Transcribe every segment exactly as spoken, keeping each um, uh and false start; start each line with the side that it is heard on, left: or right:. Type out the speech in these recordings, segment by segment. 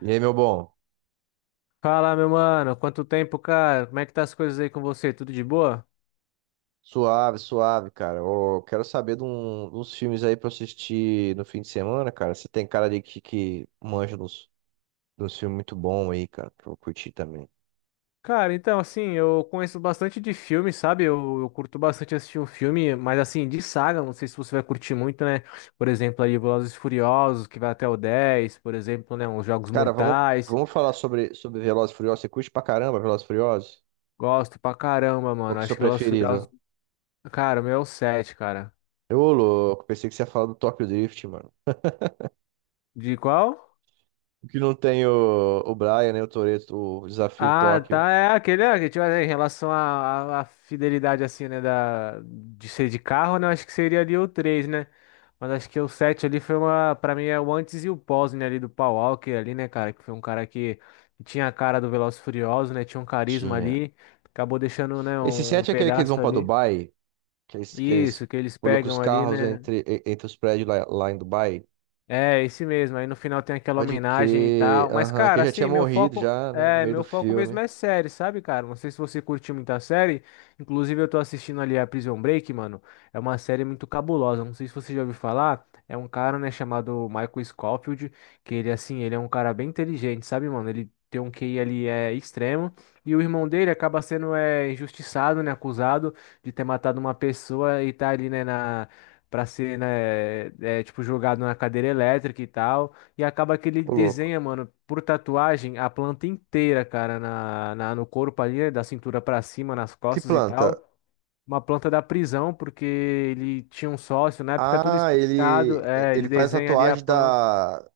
right: E aí, meu bom?
left: Fala, meu mano, quanto tempo, cara? Como é que tá as coisas aí com você? Tudo de boa?
right: Suave, suave, cara. Ô, quero saber de um- uns filmes aí pra eu assistir no fim de semana, cara. Você tem cara de que, que manja dos, dos filmes muito bom aí, cara, pra eu curtir também.
left: Cara, então, assim, eu conheço bastante de filme, sabe? Eu, eu curto bastante assistir um filme, mas assim, de saga, não sei se você vai curtir muito, né? Por exemplo, aí Velozes e Furiosos, que vai até o dez por exemplo, né? Os Jogos
right: Cara, vamos,
left: Mortais.
right: vamos falar sobre, sobre Velozes e Furiosos. Você curte pra caramba Velozes e Furiosos?
left: Gosto pra caramba,
right: Qual
left: mano.
right: que é o seu
left: Acho que Velozes e Furiosos,
right: preferido?
left: cara, o meu é o sete, cara.
right: Eu, louco, pensei que você ia falar do Tokyo Drift, mano.
left: De qual?
right: O que não tem o, o Brian, né, o Toretto, o Desafio em
left: Ah,
right: Tóquio.
left: tá, é aquele, é, que, tipo, é, em relação à à- à fidelidade, assim, né, da, de ser de carro, né, eu acho que seria ali o três, né, mas acho que o sete ali foi uma, pra mim é o antes e o pós, né, ali do Paul Walker ali, né, cara, que foi um cara que, que tinha a cara do Velozes e Furiosos, né, tinha um carisma
right: Tinha.
left: ali, acabou deixando, né,
right: Esse
left: um
right: sete é aquele que eles vão
left: pedaço
right: pra
left: ali,
right: Dubai? Que eles, que eles
left: isso, que eles
right: colocam os
left: pegam ali,
right: carros
left: né.
right: entre, e- entre os prédios lá, lá em Dubai.
left: É, esse mesmo. Aí no final tem aquela
right: Pode
left: homenagem e
right: crer.
left: tal. Mas,
right: Aham, que
left: cara,
right: ele já tinha
left: assim, meu
right: morrido
left: foco.
right: já, né? No
left: É,
right: meio do
left: meu foco mesmo
right: filme.
left: é série, sabe, cara? Não sei se você curtiu muita série. Inclusive, eu tô assistindo ali a Prison Break, mano. É uma série muito cabulosa. Não sei se você já ouviu falar. É um cara, né, chamado Michael Scofield, que ele, assim, ele é um cara bem inteligente, sabe, mano? Ele tem um Q I ali é extremo. E o irmão dele acaba sendo é, injustiçado, né, acusado de ter matado uma pessoa e tá ali, né, na. Pra ser, né, é, é, tipo, jogado na cadeira elétrica e tal. E acaba que ele
right: Ô, louco.
left: desenha, mano, por tatuagem, a planta inteira, cara, na, na- no corpo ali, né, da cintura pra cima, nas
right: Que
left: costas e
right: planta?
left: tal. Uma planta da prisão, porque ele tinha um sócio, na época é tudo
right: Ah,
left: explicado.
right: ele,
left: É, ele
right: ele faz
left: desenha ali a
right: tatuagem
left: planta.
right: da,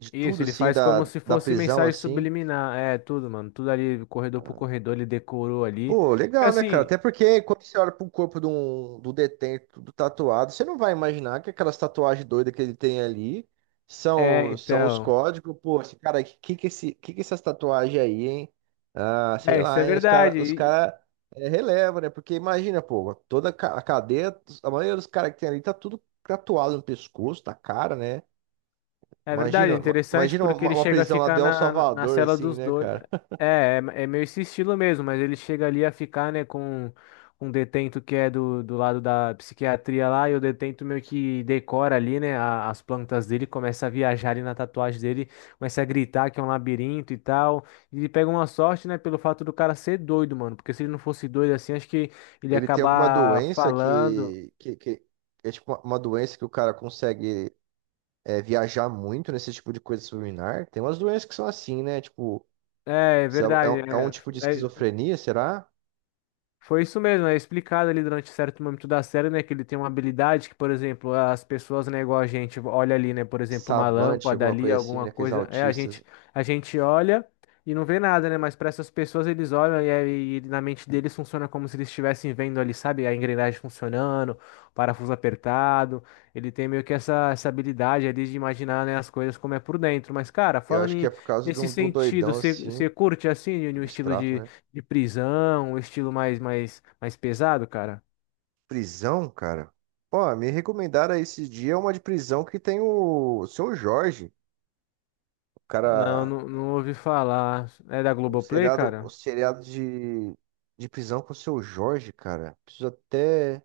right: de
left: Isso,
right: tudo,
left: ele
right: assim,
left: faz como
right: da,
left: se
right: da
left: fosse
right: prisão,
left: mensagem
right: assim.
left: subliminar. É, tudo, mano, tudo ali, corredor por corredor, ele decorou ali.
right: Pô,
left: Porque
right: legal, né, cara?
left: assim,
right: Até porque quando você olha pro corpo de um, do detento, do tatuado, você não vai imaginar que aquelas tatuagens doidas que ele tem ali
left: é,
right: são, são os
left: então.
right: códigos. Pô, esse cara, que que que esse, que que essas tatuagens aí, hein? Ah, sei
left: É, isso é
right: lá, hein? Os cara, os
left: verdade.
right: cara é, releva, né? Porque imagina, pô, toda ca- a cadeia, a maioria dos caras que tem ali tá tudo tatuado no pescoço, na cara, né?
left: É verdade, é
right: Imagina, ma-
left: interessante
right: imagina
left: porque
right: uma,
left: ele
right: uma
left: chega a
right: prisão lá de
left: ficar
right: El
left: na, na
right: Salvador,
left: cela
right: assim,
left: dos
right: né,
left: dois.
right: cara?
left: É, é, é meio esse estilo mesmo, mas ele chega ali a ficar, né, com com um detento que é do, do lado da psiquiatria lá, e o detento meio que decora ali, né, a- as plantas dele, começa a viajar ali na tatuagem dele, começa a gritar que é um labirinto e tal. E ele pega uma sorte, né, pelo fato do cara ser doido, mano, porque se ele não fosse doido assim, acho que ele ia
right: Ele tem alguma
left: acabar
right: doença
left: falando.
right: que, que, que é tipo uma uma doença que o cara consegue é, viajar muito nesse tipo de coisa subliminar? Tem umas doenças que são assim, né? Tipo,
left: É, é
right: se é, é
left: verdade.
right: um é um tipo de
left: é- é-
right: esquizofrenia, será?
left: Foi isso mesmo, é explicado ali durante certo momento da série, né, que ele tem uma habilidade que, por exemplo, as pessoas, né, igual a gente olha ali, né, por exemplo, uma
right: Savante,
left: lâmpada
right: alguma
left: ali,
right: coisa assim,
left: alguma
right: né? Aqueles
left: coisa, é a gente
right: autistas.
left: a gente olha e não vê nada, né, mas para essas pessoas eles olham e, aí na mente deles funciona como se eles estivessem vendo ali, sabe, a engrenagem funcionando, o parafuso apertado. Ele tem meio que essa essa habilidade ali de imaginar, né, as coisas como é por dentro. Mas cara,
right: Eu
left: falando
right: acho que
left: em,
right: é por causa de
left: nesse
right: um, de um
left: sentido,
right: doidão
left: você
right: assim,
left: você curte assim, no estilo
right: abstrato, né?
left: de prisão, um estilo mais, mais, mais pesado, cara?
right: Prisão, cara. Ó, me recomendaram esses dias uma de prisão que tem o, o seu Jorge, o
left: Não,
right: cara.
left: não, não ouvi falar. É da
right: O
left: Globoplay,
right: seriado, o
left: cara?
right: seriado de, de prisão com o seu Jorge, cara. Preciso até,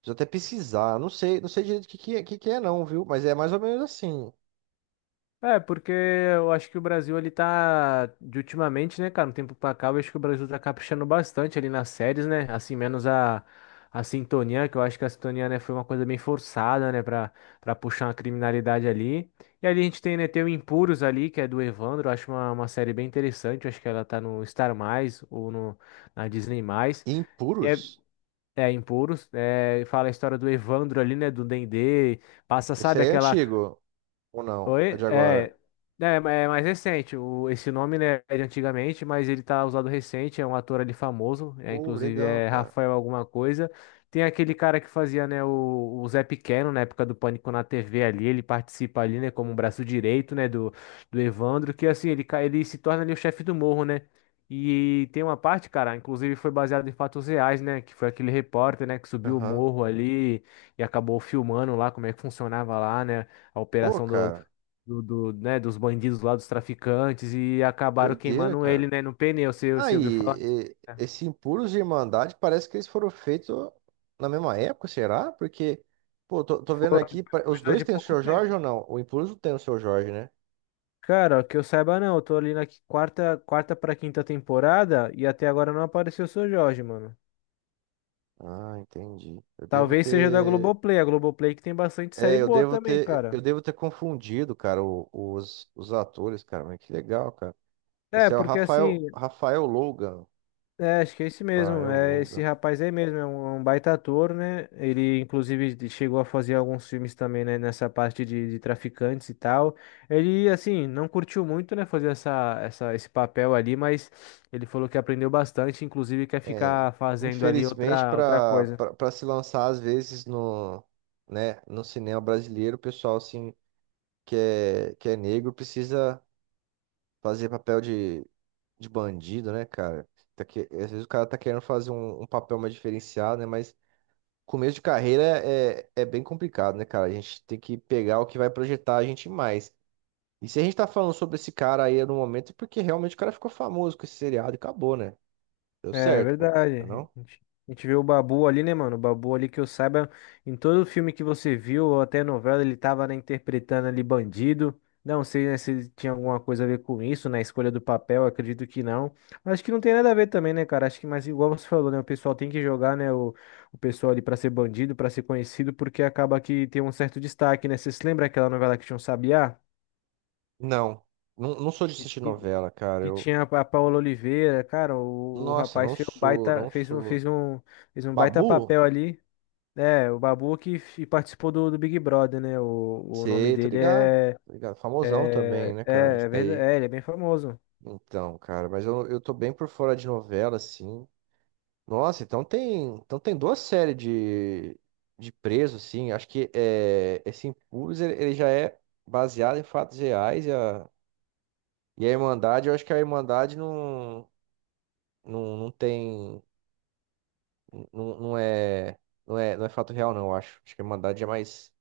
right: preciso até pesquisar. Não sei, não sei direito o que, que, é, que que é não, viu? Mas é mais ou menos assim.
left: É, porque eu acho que o Brasil, ele tá, de ultimamente, né, cara, um tempo pra cá, eu acho que o Brasil tá caprichando bastante ali nas séries, né, assim, menos a, a sintonia, que eu acho que a sintonia, né, foi uma coisa bem forçada, né, pra, pra puxar uma criminalidade ali. E ali a gente tem, né, tem o Impuros ali, que é do Evandro, eu acho uma, uma série bem interessante, eu acho que ela tá no Star+, mais ou no, na Disney+. Mais.
right: E Impuros?
left: É, Impuros, é, fala a história do Evandro ali, né, do Dendê, passa,
right: Esse
left: sabe,
right: aí é
left: aquela.
right: antigo ou não? É
left: Oi?
right: de agora.
left: É, é, ma- é mais recente. O, esse nome, né, é de antigamente, mas ele tá usado recente. É um ator ali famoso. É,
right: Oh,
left: inclusive
right: legal,
left: é
right: cara.
left: Rafael alguma coisa. Tem aquele cara que fazia, né, o, o Zé Pequeno na época do Pânico na T V ali. Ele participa ali, né, como um braço direito, né, do, do Evandro. Que assim, ele, ca- ele se torna ali o chefe do morro, né? E tem uma parte, cara, inclusive foi baseado em fatos reais, né? Que foi aquele repórter, né, que subiu o
right: Aham.
left: morro ali e acabou filmando lá como é que funcionava lá, né? A
right: Pô,
left: operação do,
right: cara,
left: do, do, né, dos bandidos lá, dos traficantes, e acabaram
right: doideira,
left: queimando ele,
right: cara.
left: né, no pneu, você, você ouviu falar? Disso,
right: Aí, e-
left: né?
right: esse Impuros de Irmandade parece que eles foram feitos na mesma época, será? Porque, pô, tô, tô vendo aqui,
left: Foi
right: pa- os
left: coisa
right: dois
left: de
right: têm o
left: pouco
right: seu Jorge
left: tempo.
right: ou não? O Impuros não tem o seu Jorge, né?
left: Cara, que eu saiba não, eu tô ali na qui- quarta, quarta pra quinta temporada e até agora não apareceu o Seu Jorge, mano.
right: Ah, entendi. Eu devo
left: Talvez seja da
right: ter.
left: Globoplay, a Globoplay que tem bastante série
right: É, eu
left: boa
right: devo
left: também,
right: ter. Eu
left: cara.
right: devo ter confundido, cara, o- os, os atores, cara. Mas que legal, cara.
left: É,
right: Esse é o
left: porque
right: Rafael,
left: assim,
right: Rafael Logan.
left: é, acho que é esse mesmo.
right: Rafael
left: É esse
right: Logan.
left: rapaz aí mesmo, é um, é um baita ator, né? Ele, inclusive, de- chegou a fazer alguns filmes também, né? Nessa parte de, de traficantes e tal. Ele, assim, não curtiu muito, né? Fazer essa, essa, esse papel ali, mas ele falou que aprendeu bastante, inclusive quer
right: É,
left: ficar fazendo ali
right: infelizmente,
left: outra, outra
right: para
left: coisa.
right: para se lançar, às vezes, no, né, no cinema brasileiro, o pessoal, assim, que é, que é negro, precisa fazer papel de, de bandido, né, cara? Tá que, às vezes o cara tá querendo fazer um, um papel mais diferenciado, né? Mas começo de carreira é, é é bem complicado, né, cara? A gente tem que pegar o que vai projetar a gente mais. E se a gente tá falando sobre esse cara aí no momento, é porque realmente o cara ficou famoso com esse seriado e acabou, né? Deu
left: É é
right: certo, pô.
left: verdade.
right: Não? É.
left: A gente, a gente vê o Babu ali, né, mano? O Babu ali que eu saiba, em todo filme que você viu, ou até novela, ele tava, né, interpretando ali bandido. Não sei, né, se ele tinha alguma coisa a ver com isso, na escolha do papel, acredito que não. Mas acho que não tem nada a ver também, né, cara? Acho que, mas igual você falou, né, o pessoal tem que jogar, né, o, o pessoal ali pra ser bandido, pra ser conhecido, porque acaba que tem um certo destaque, né? Você se lembra aquela novela que tinha um Sabiá?
right: Não, não, não não sou de assistir novela, cara.
left: E
right: Eu,
left: tinha a Paola Oliveira, cara, o, o
right: nossa,
left: rapaz
right: não
left: fez um
right: sou,
left: baita,
right: não
left: fez um,
right: sou.
left: fez um, fez um baita
right: Babu?
left: papel ali. É, o Babu que f- participou do, do Big Brother, né? O, o nome
right: Sei, tô
left: dele
right: ligado,
left: é,
right: tô ligado. Famosão também,
left: é,
right: né,
left: é,
right: cara? Isso
left: é verdade,
right: daí.
left: é, ele é bem famoso.
right: Então, cara, mas eu, eu tô bem por fora de novela, assim. Nossa, então tem, então tem duas séries de, de presos, sim. Acho que é, esse Impuros ele, ele já é baseado em fatos reais e a, e a Irmandade, eu acho que a Irmandade não, não, não tem, não, não é, não é, não é fato real, não, eu acho. Acho que a Irmandade é mais,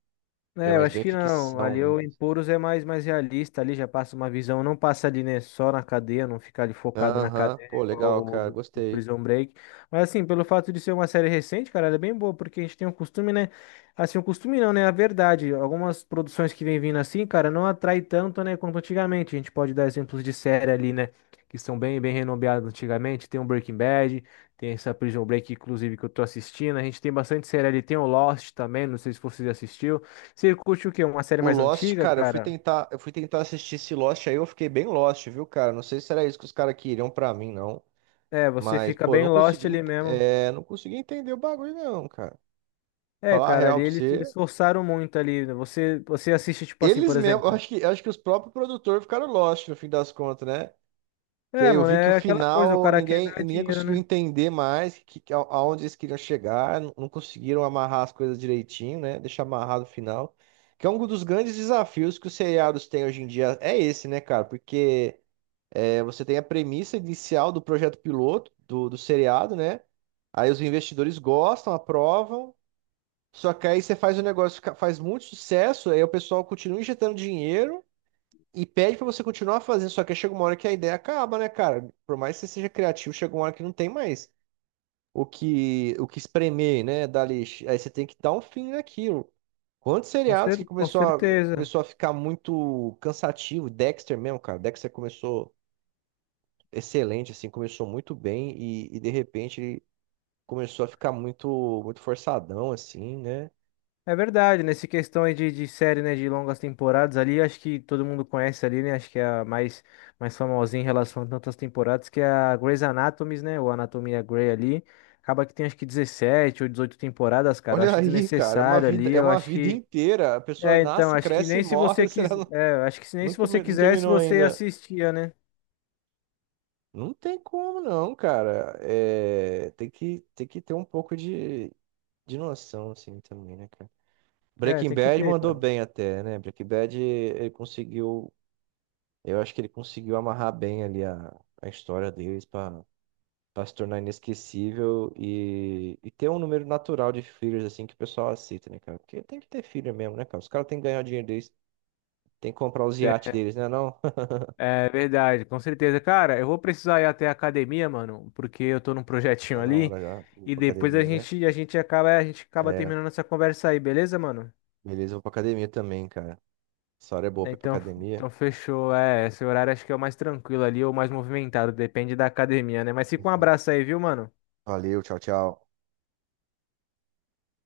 right: já é
left: É, eu
right: mais
left: acho
right: bem
left: que não.
right: ficção
left: Ali o
right: mesmo.
left: Empuros é mais, mais realista, ali já passa uma visão, não passa ali, né, só na cadeia, não fica ali focado na
right: Aham.
left: cadeia
right: Pô,
left: igual
right: legal, cara,
left: o, o
right: gostei.
left: Prison Break. Mas assim, pelo fato de ser uma série recente, cara, ela é bem boa, porque a gente tem um costume, né, assim, um costume não, né, a verdade, algumas produções que vem vindo assim, cara, não atrai tanto, né, quanto antigamente. A gente pode dar exemplos de série ali, né, que são bem, bem renomeadas antigamente, tem o Breaking Bad, tem essa Prison Break, inclusive, que eu tô assistindo, a gente tem bastante série ali, tem o Lost também, não sei se vocês assistiram você curte o quê? Uma série
right: O
left: mais
right: Lost,
left: antiga,
right: cara, eu fui
left: cara?
right: tentar, eu fui tentar assistir esse Lost aí, eu fiquei bem Lost, viu, cara? Não sei se era isso que os caras queriam pra mim, não.
left: É, você
right: Mas,
left: fica
right: pô, eu
left: bem
right: não
left: lost
right: consegui,
left: ali
right: ent-
left: mesmo.
right: é, não consegui entender o bagulho, não, cara.
left: É,
right: Falar a
left: cara,
right: real
left: ali
right: pra
left: eles, eles
right: você.
left: forçaram muito ali. Né? Você, você assiste, tipo assim,
right: Eles
left: por
right: mesmo, eu
left: exemplo.
right: acho que, acho que os próprios produtores ficaram lost no fim das contas, né? Que aí
left: É,
right: eu
left: mano,
right: vi que o
left: é aquela coisa, o
right: final
left: cara quer
right: ninguém,
left: ganhar
right: ninguém
left: dinheiro,
right: conseguiu
left: né?
right: entender mais que, que a- aonde eles queriam chegar, não não conseguiram amarrar as coisas direitinho, né? Deixar amarrado o final. Que é um dos grandes desafios que os seriados têm hoje em dia, é esse, né, cara? Porque. É, você tem a premissa inicial do projeto piloto, do, do seriado, né? Aí os investidores gostam, aprovam. Só que aí você faz o negócio, fica- faz muito sucesso, aí o pessoal continua injetando dinheiro e pede pra você continuar fazendo. Só que aí chega uma hora que a ideia acaba, né, cara? Por mais que você seja criativo, chega uma hora que não tem mais o que, o que espremer, né, dali. Aí você tem que dar um fim naquilo. Quantos
left: Com,
right: seriados que
left: cer com
right: começou a,
left: certeza.
right: começou a ficar muito cansativo? Dexter mesmo, cara. Dexter começou excelente, assim, começou muito bem e, e de repente ele começou a ficar muito, muito forçadão, assim, né?
left: É verdade, nessa questão aí de, de série, né, de longas temporadas ali, acho que todo mundo conhece ali, né? Acho que é a mais, mais famosinha em relação a tantas temporadas, que é a Grey's Anatomy, né? Ou Anatomia Grey ali. Acaba que tem acho que dezessete ou dezoito temporadas, cara. Eu
right: Olha
left: acho
right: aí, cara, é uma
left: desnecessário
right: vida,
left: ali,
right: é
left: eu
right: uma
left: acho
right: vida
left: que.
right: inteira. A pessoa
left: É, então,
right: nasce,
left: acho que
right: cresce e
left: nem se você
right: morre. Será que
left: quiser.
right: não,
left: É, acho que se- nem
right: não,
left: se você
right: come- não
left: quisesse,
right: terminou
left: você
right: ainda?
left: assistia, né?
right: Não tem como, não, cara. É, tem que, tem que ter um pouco de, de noção, assim, também, né, cara?
left: É,
right: Breaking
left: tem que
right: Bad
left: ter,
right: mandou
left: cara.
right: bem até, né? Breaking Bad, ele conseguiu. Eu acho que ele conseguiu amarrar bem ali a, a história deles pra. Pra se tornar inesquecível e, e ter um número natural de fillers, assim, que o pessoal aceita, né, cara? Porque tem que ter filler mesmo, né, cara? Os caras têm que ganhar o dinheiro deles, tem que comprar os iates
left: Tem-
right: deles, né, não?
left: É verdade, com certeza. Cara, eu vou precisar ir até a academia, mano, porque eu tô num projetinho
right: Tá na
left: ali.
right: hora já, vou
left: E
right: pra
left: depois a
right: academia, né?
left: gente, a gente acaba, a gente acaba
right: É,
left: terminando essa conversa aí, beleza, mano?
right: beleza, eu vou pra academia também, cara. Essa hora é boa
left: É,
right: pra ir pra
left: Então,
right: academia.
left: então fechou. É, esse horário acho que é o mais tranquilo ali, ou mais movimentado, depende da academia, né? Mas fica um
right: Uhum.
left: abraço aí, viu, mano?
right: Valeu, tchau, tchau.